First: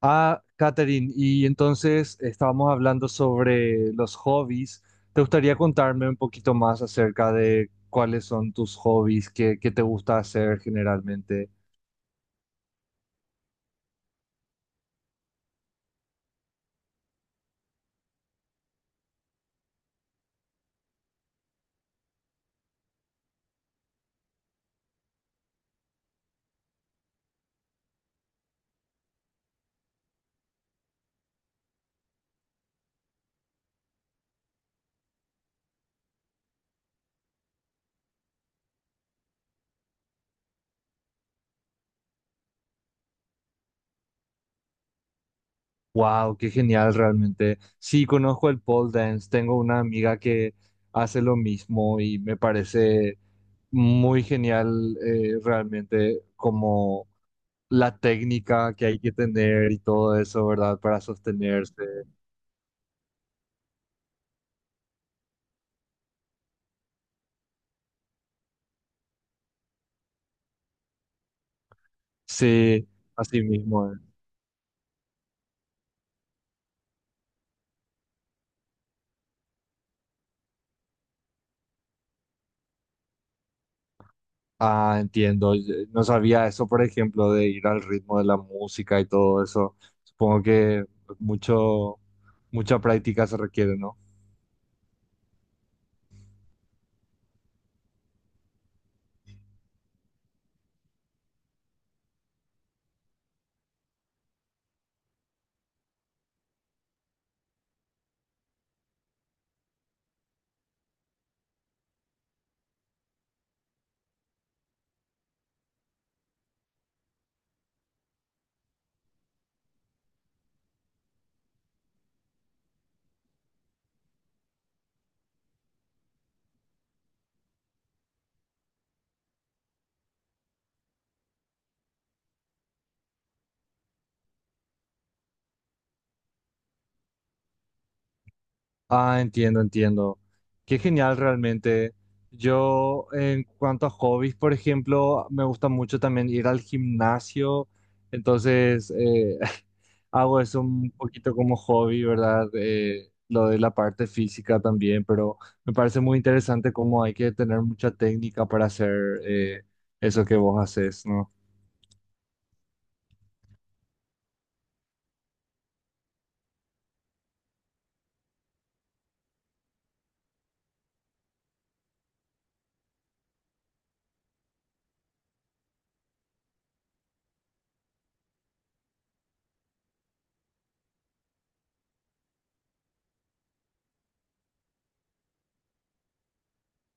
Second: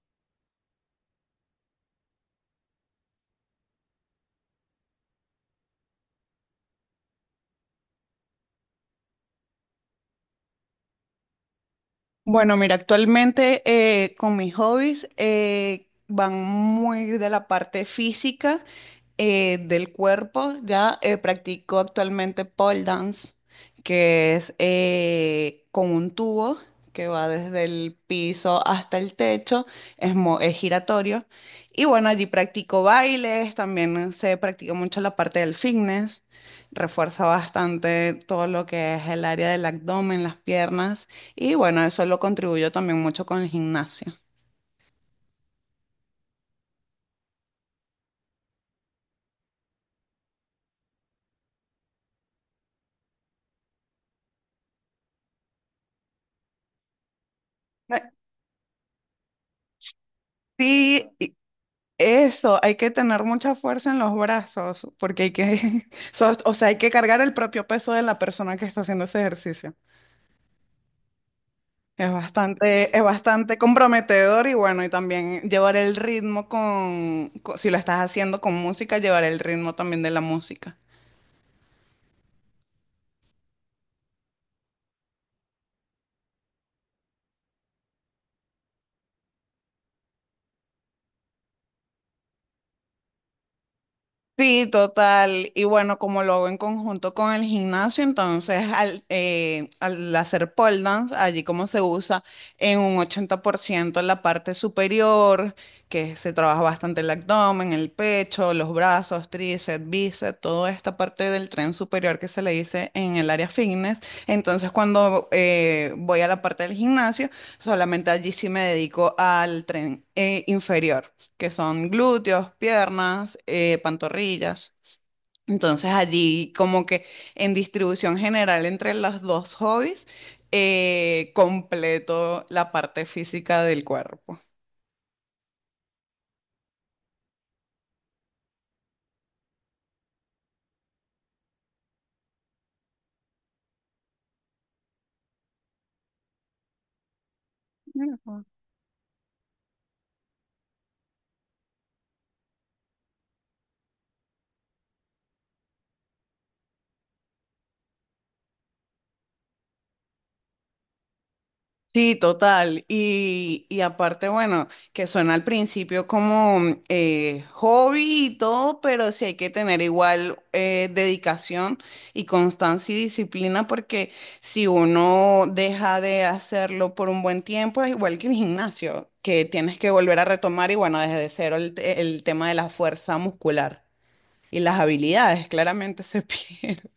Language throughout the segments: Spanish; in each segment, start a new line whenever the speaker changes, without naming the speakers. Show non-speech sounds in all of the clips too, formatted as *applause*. Ah, Katherine, y entonces estábamos hablando sobre los hobbies. ¿Te gustaría contarme un poquito más acerca de cuáles son tus hobbies, qué te gusta hacer generalmente?
Bueno, mira, actualmente con mis hobbies van muy de la parte física del cuerpo. Ya Practico actualmente pole dance, que es con un tubo que va desde el piso hasta el techo, es giratorio. Y bueno, allí practico bailes, también se practica mucho la parte del fitness, refuerza bastante todo lo que es el área del abdomen, las piernas. Y bueno, eso lo contribuyó también mucho con el gimnasio.
Wow, qué genial realmente. Sí, conozco el pole dance, tengo una amiga que hace lo mismo y me parece muy genial realmente como la
Eh,
técnica que hay que tener y todo eso, ¿verdad? Para
Sí, y
sostenerse.
eso, hay que tener mucha fuerza en los brazos, porque hay que, *laughs* o sea, hay que cargar el propio peso de la persona que está haciendo ese ejercicio. Es
Sí,
bastante, es
así
bastante
mismo.
comprometedor y bueno, y también llevar el ritmo si lo estás haciendo con música, llevar el ritmo también de la música.
Ah, entiendo. Yo no sabía eso, por ejemplo, de ir al ritmo de la música y todo eso. Supongo que mucho, mucha práctica se requiere, ¿no?
Sí, total. Y bueno, como lo hago en conjunto con el gimnasio, entonces al hacer pole dance, allí como se usa en un 80% la parte superior, que se trabaja bastante el abdomen, el pecho, los brazos, tríceps, bíceps, toda esta parte del tren superior que se le dice en el área fitness. Entonces cuando voy a la parte del gimnasio, solamente allí sí me dedico al tren inferior que son glúteos, piernas, pantorrillas. Entonces allí como que en distribución general entre los dos hobbies, completo la parte física del cuerpo.
Ah, entiendo, entiendo. Qué genial realmente. Yo, en cuanto a hobbies, por ejemplo, me gusta mucho también ir al gimnasio. Entonces, *laughs* hago eso un poquito como hobby, ¿verdad? Lo de la parte física también, pero me parece muy interesante cómo hay que tener mucha técnica para hacer eh, eso que vos haces, ¿no?
Sí, total. Y aparte, bueno, que suena al principio como hobby y todo, pero sí hay que tener igual dedicación y constancia y disciplina, porque si uno deja de hacerlo por un buen tiempo, es igual que el gimnasio, que tienes que volver a retomar y bueno, desde cero el tema de la fuerza muscular y las habilidades claramente se *laughs* pierden.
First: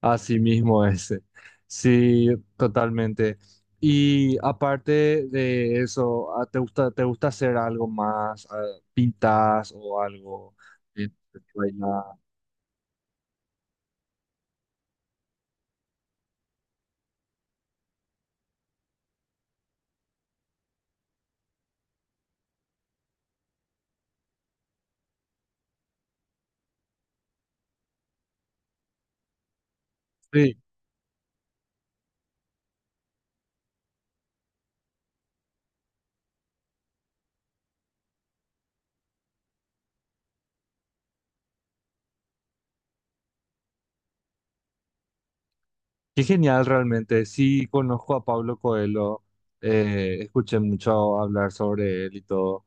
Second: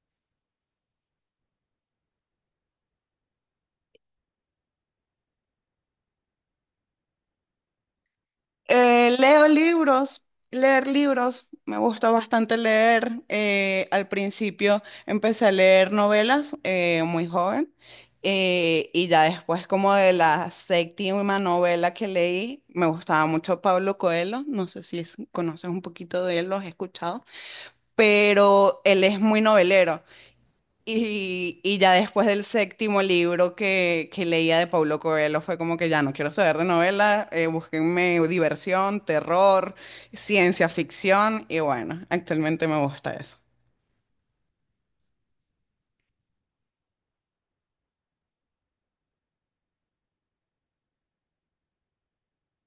Así mismo ese. Sí, totalmente. Y aparte de eso, ah, ¿te gusta hacer algo más? Ah,
Eh, leo
¿pintas o
libros,
algo?
leer
Eh,
libros, me
bailar.
gusta bastante leer. Eh, al principio empecé a leer novelas muy joven y ya después como de la séptima novela que leí, me gustaba mucho Pablo Coelho, no sé si conoces un poquito de él, lo has escuchado, pero él es muy novelero.
Sí,
Y ya después del séptimo libro que leía de Paulo Coelho fue como que ya no quiero saber de novela, búsquenme diversión, terror, ciencia ficción y bueno, actualmente me gusta eso.
qué genial realmente. Sí, conozco a Pablo Coelho. Eh, escuché mucho hablar sobre él y todo.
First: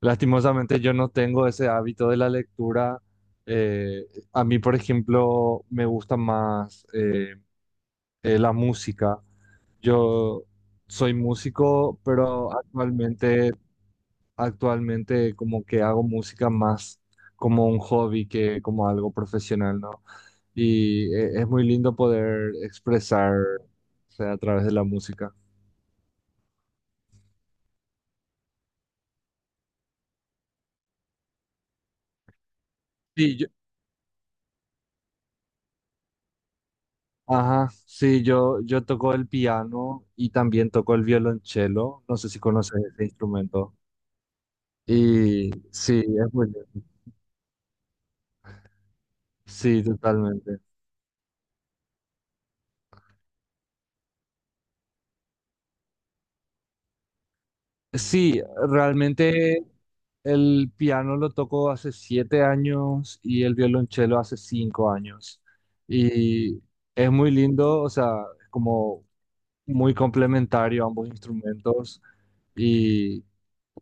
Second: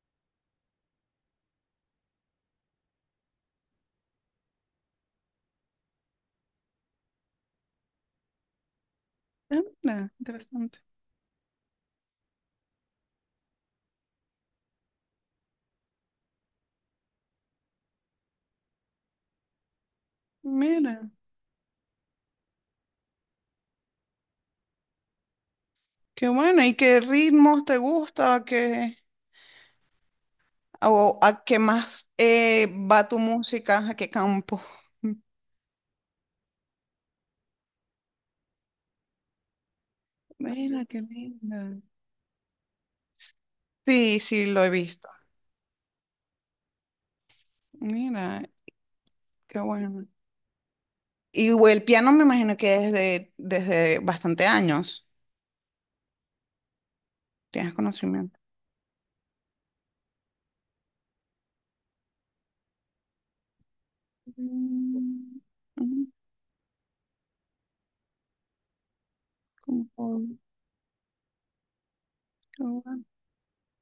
Lastimosamente yo no tengo ese hábito de la lectura. Eh, a mí, por ejemplo, me gusta más la música.
Ah, mira,
Yo
interesante.
soy músico, pero actualmente como que hago música más como un hobby que como algo profesional, ¿no?
Mira,
Y es muy lindo poder expresar, o sea, a través de la música.
qué bueno. ¿Y qué ritmos te gusta? ¿Qué, o a qué más va tu
Sí, yo,
música? ¿A qué campo?
ajá, sí, yo toco el piano y también
Mira,
toco
qué
el
linda.
violonchelo. No sé si conoces ese instrumento.
Sí, sí, lo he visto.
Y sí, es muy lindo.
Mira, qué
Sí,
bueno.
totalmente.
Y güey, el piano me imagino que desde bastante años tienes conocimiento.
Sí, realmente el piano lo toco hace 7 años y el violonchelo hace cinco
Mm,
años.
mm,
Y es muy lindo, o sea, es como
como
muy
hobby,
complementario ambos instrumentos.
yo, ah,
Y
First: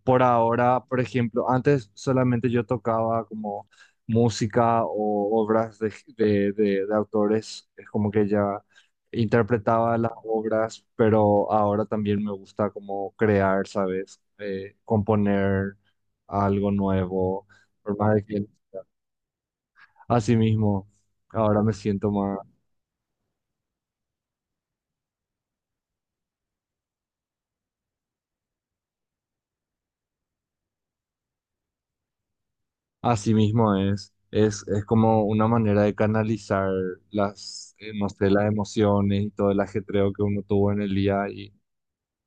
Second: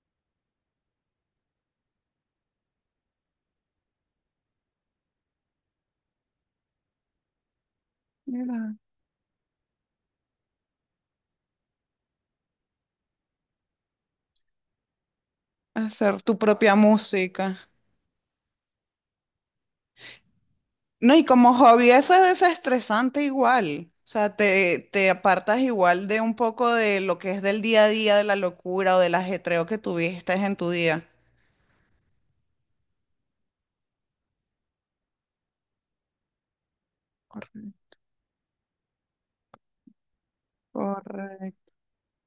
por ahora, por ejemplo, antes solamente yo tocaba como música o obras de autores, es como que ya
mira,
interpretaba las obras, pero ahora también me gusta como crear, ¿sabes? Componer
hacer tu
algo
propia
nuevo,
música.
por más de que así mismo,
No, y como
ahora me
hobby
siento
eso es
más,
desestresante igual. O sea, te apartas igual de un poco de lo que es del día a día, de la locura o del ajetreo que tuviste en tu día.
así mismo es, es como una manera de canalizar
Correcto.
las, no sé, las emociones y todo el ajetreo que uno tuvo en el día
Correcto.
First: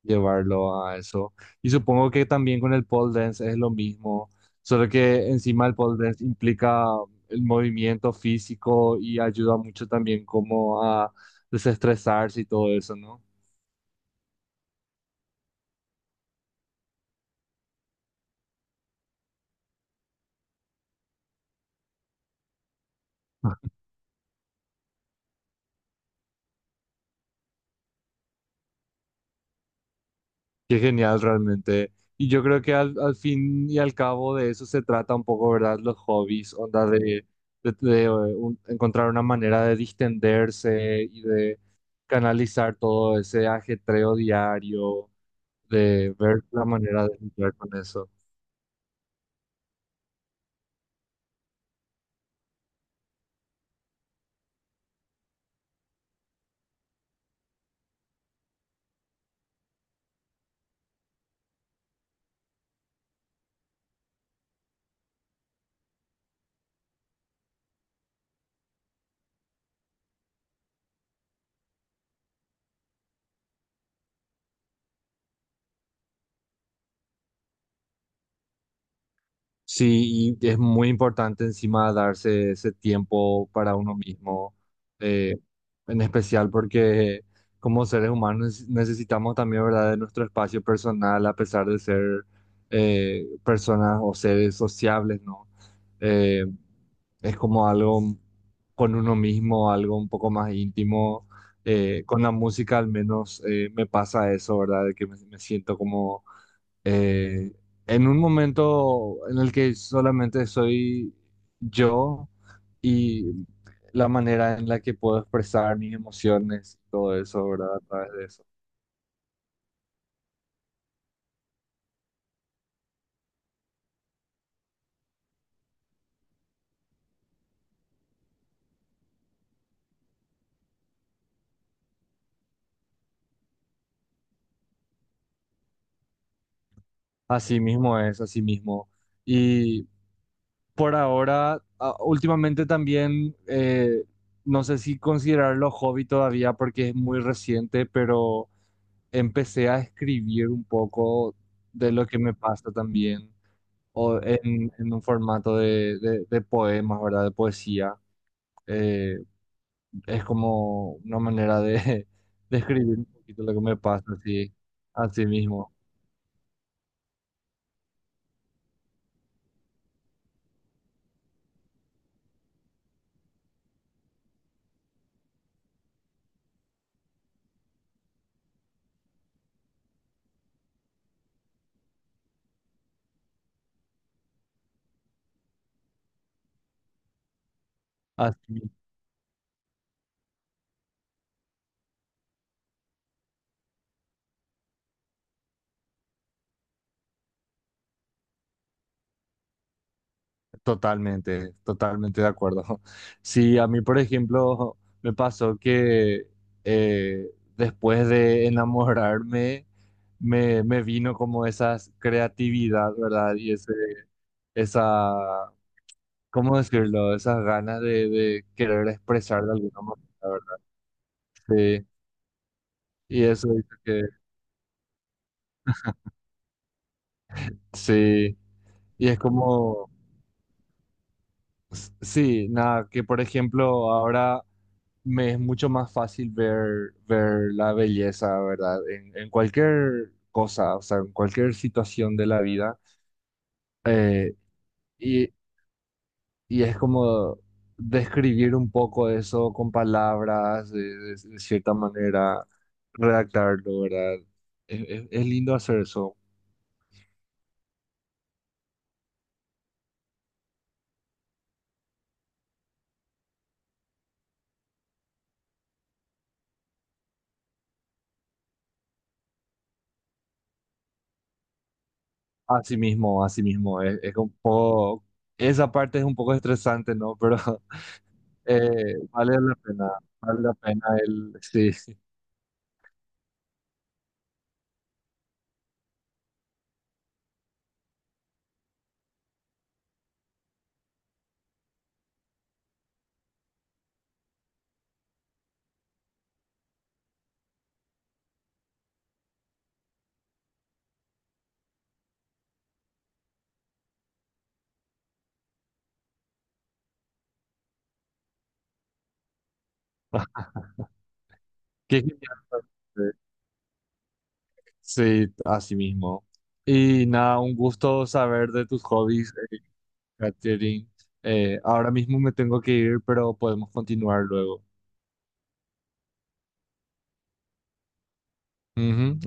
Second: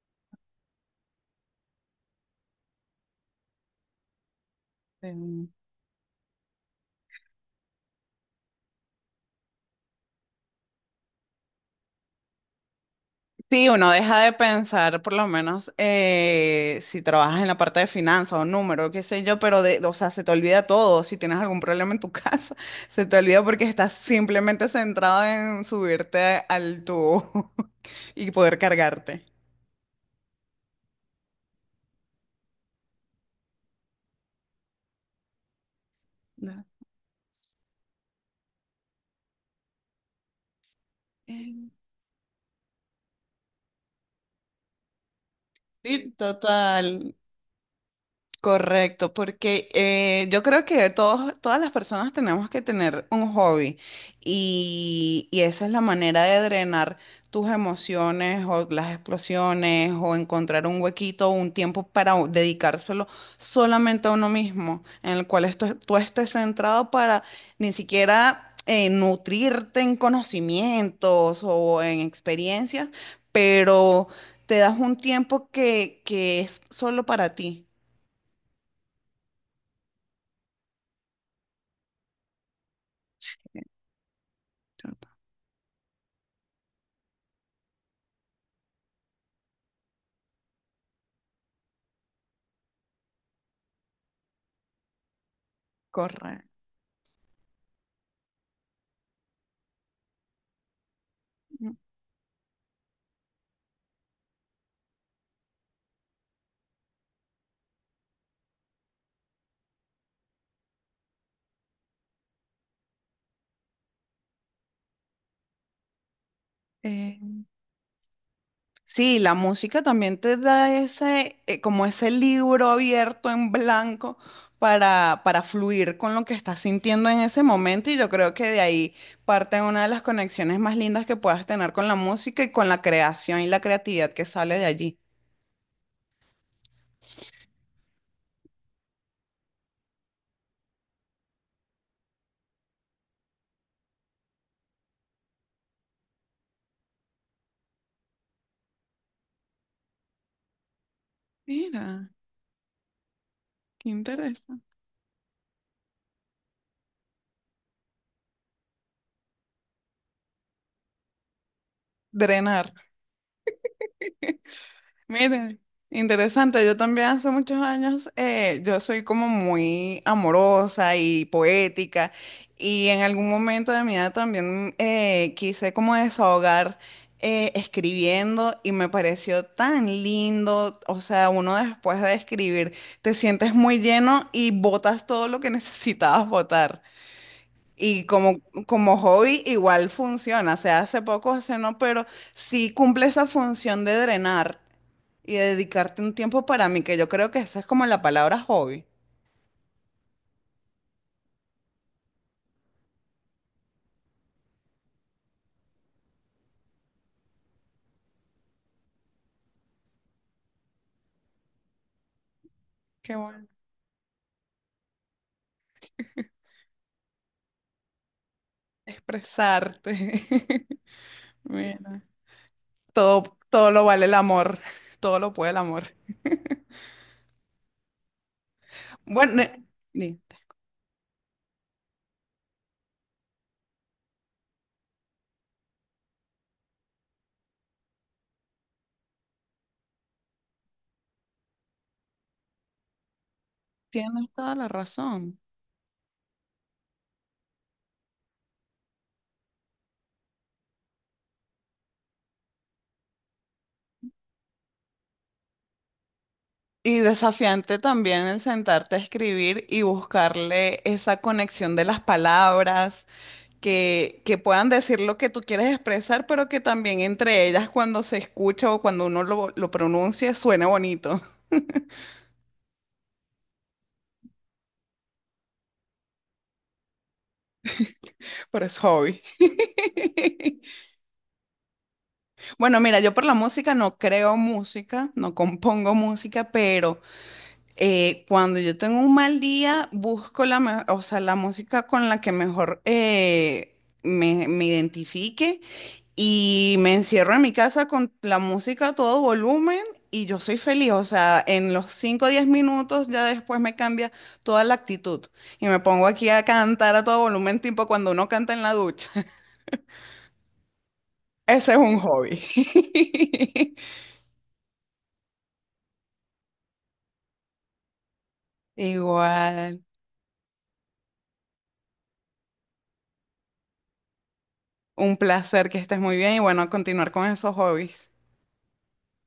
llevarlo a eso. Y supongo que también con el pole dance es lo mismo, solo que encima el pole dance implica el movimiento físico y ayuda mucho también como a desestresarse y todo eso, ¿no?
Sí, uno deja de pensar, por lo menos, si trabajas en la parte de finanzas o número, qué sé yo, pero de, o sea, se te olvida todo. Si tienes algún problema en tu casa, *laughs* se te olvida
Ah,
porque estás simplemente centrado en subirte al tubo *laughs* y poder cargarte.
qué genial realmente. Y yo creo que al fin y al cabo de eso se trata un poco, ¿verdad? Los hobbies,
No.
onda de, encontrar una manera de distenderse y de
Eh,
canalizar todo ese ajetreo diario
Sí,
de ver la manera
total.
de lidiar con eso.
Correcto, porque yo creo que todas las personas tenemos que tener un hobby y esa es la manera de drenar tus emociones o las explosiones o encontrar un huequito o un tiempo para dedicárselo solamente a uno mismo, en el cual tú estés centrado para ni siquiera nutrirte en conocimientos o en experiencias, pero te das un tiempo que es solo para ti.
Sí, y es muy importante encima darse ese tiempo para uno mismo, eh, en especial porque como seres humanos necesitamos también, ¿verdad?, de nuestro espacio personal a pesar de ser personas o seres sociables, ¿no? Eh,
Correcto.
es como algo con uno mismo, algo un poco más íntimo. Con la música al menos me pasa eso, ¿verdad? De que me siento como eh, en un momento en el que solamente soy yo y la manera en la que puedo expresar mis emociones, y todo
Eh,
eso, ¿verdad? A través de eso.
sí, la música también te da ese, como ese libro abierto en blanco para fluir con lo que estás sintiendo en ese momento y yo creo que de ahí parte una de las conexiones más lindas que puedas tener con la música y con la creación y la creatividad que sale de allí.
Así mismo es, así mismo. Y por ahora, últimamente también, no sé si considerarlo hobby todavía porque es muy reciente, pero empecé a escribir un poco de lo
Mira,
que me pasa también,
qué
o
interesante.
en un formato de, poemas, ¿verdad? De poesía. Eh, es como una manera de, *laughs* de
Drenar.
escribir un poquito lo que me pasa, así, así
Miren,
mismo.
interesante, yo también hace muchos años, yo soy como muy amorosa y poética y en algún momento de mi vida también quise como desahogar escribiendo y me pareció tan lindo, o sea, uno después de escribir te sientes muy lleno y botas todo lo que *laughs* necesitabas botar. Y como,
Así,
como hobby igual funciona, o sea, hace poco, hace no, pero sí cumple esa función de drenar y de dedicarte un tiempo para mí, que yo creo que esa es como la palabra hobby.
totalmente, totalmente de acuerdo. *laughs* Sí, a mí, por ejemplo, me pasó que eh, después de enamorarme, me vino como esa creatividad,
Qué
¿verdad?
bueno,
Y ese, esa, ¿cómo decirlo? Esas ganas de querer expresar de alguna manera,
expresarte.
la, ¿verdad?
*laughs*
Sí,
Mira,
y
todo,
eso dice
todo lo
que
vale el amor, todo lo puede el amor.
sí, y es
Bueno,
como,
sí,
sí, nada, que por ejemplo ahora me es mucho más fácil ver, ver la belleza, ¿verdad? En cualquier cosa, o sea, en cualquier situación de la vida.
tienes
Eh,
toda la razón.
y es como describir un poco eso con palabras, de, de cierta manera, redactarlo, ¿verdad? Es, es lindo hacer eso.
Y desafiante también el sentarte a escribir y buscarle esa conexión de las palabras que puedan decir lo que tú quieres expresar, pero que también entre ellas cuando se escucha o cuando uno lo pronuncia suene bonito,
Así mismo, así mismo. Es un poco, esa parte es un poco estresante, ¿no? Pero *laughs*
*laughs* pero es
eh,
hobby.
vale la pena, vale la
*laughs*
pena el... Sí,
Bueno, mira, yo por la música no creo música, no compongo música, pero cuando yo tengo un mal día, busco o sea, la música con la que mejor me identifique. Y me encierro en mi casa con la música a todo volumen y yo soy feliz. O sea, en los 5 o 10 minutos ya después me cambia toda la actitud. Y me pongo aquí a cantar a todo volumen, tipo cuando uno canta en la ducha. *laughs* Ese es un
qué genial.
hobby. *laughs*
Sí, así mismo. Y nada, un gusto saber de tus hobbies,
Igual,
Katherine. Ahora mismo me tengo que ir, pero podemos continuar luego.
un placer que estés muy bien y bueno, a continuar con esos hobbies.
Ujú.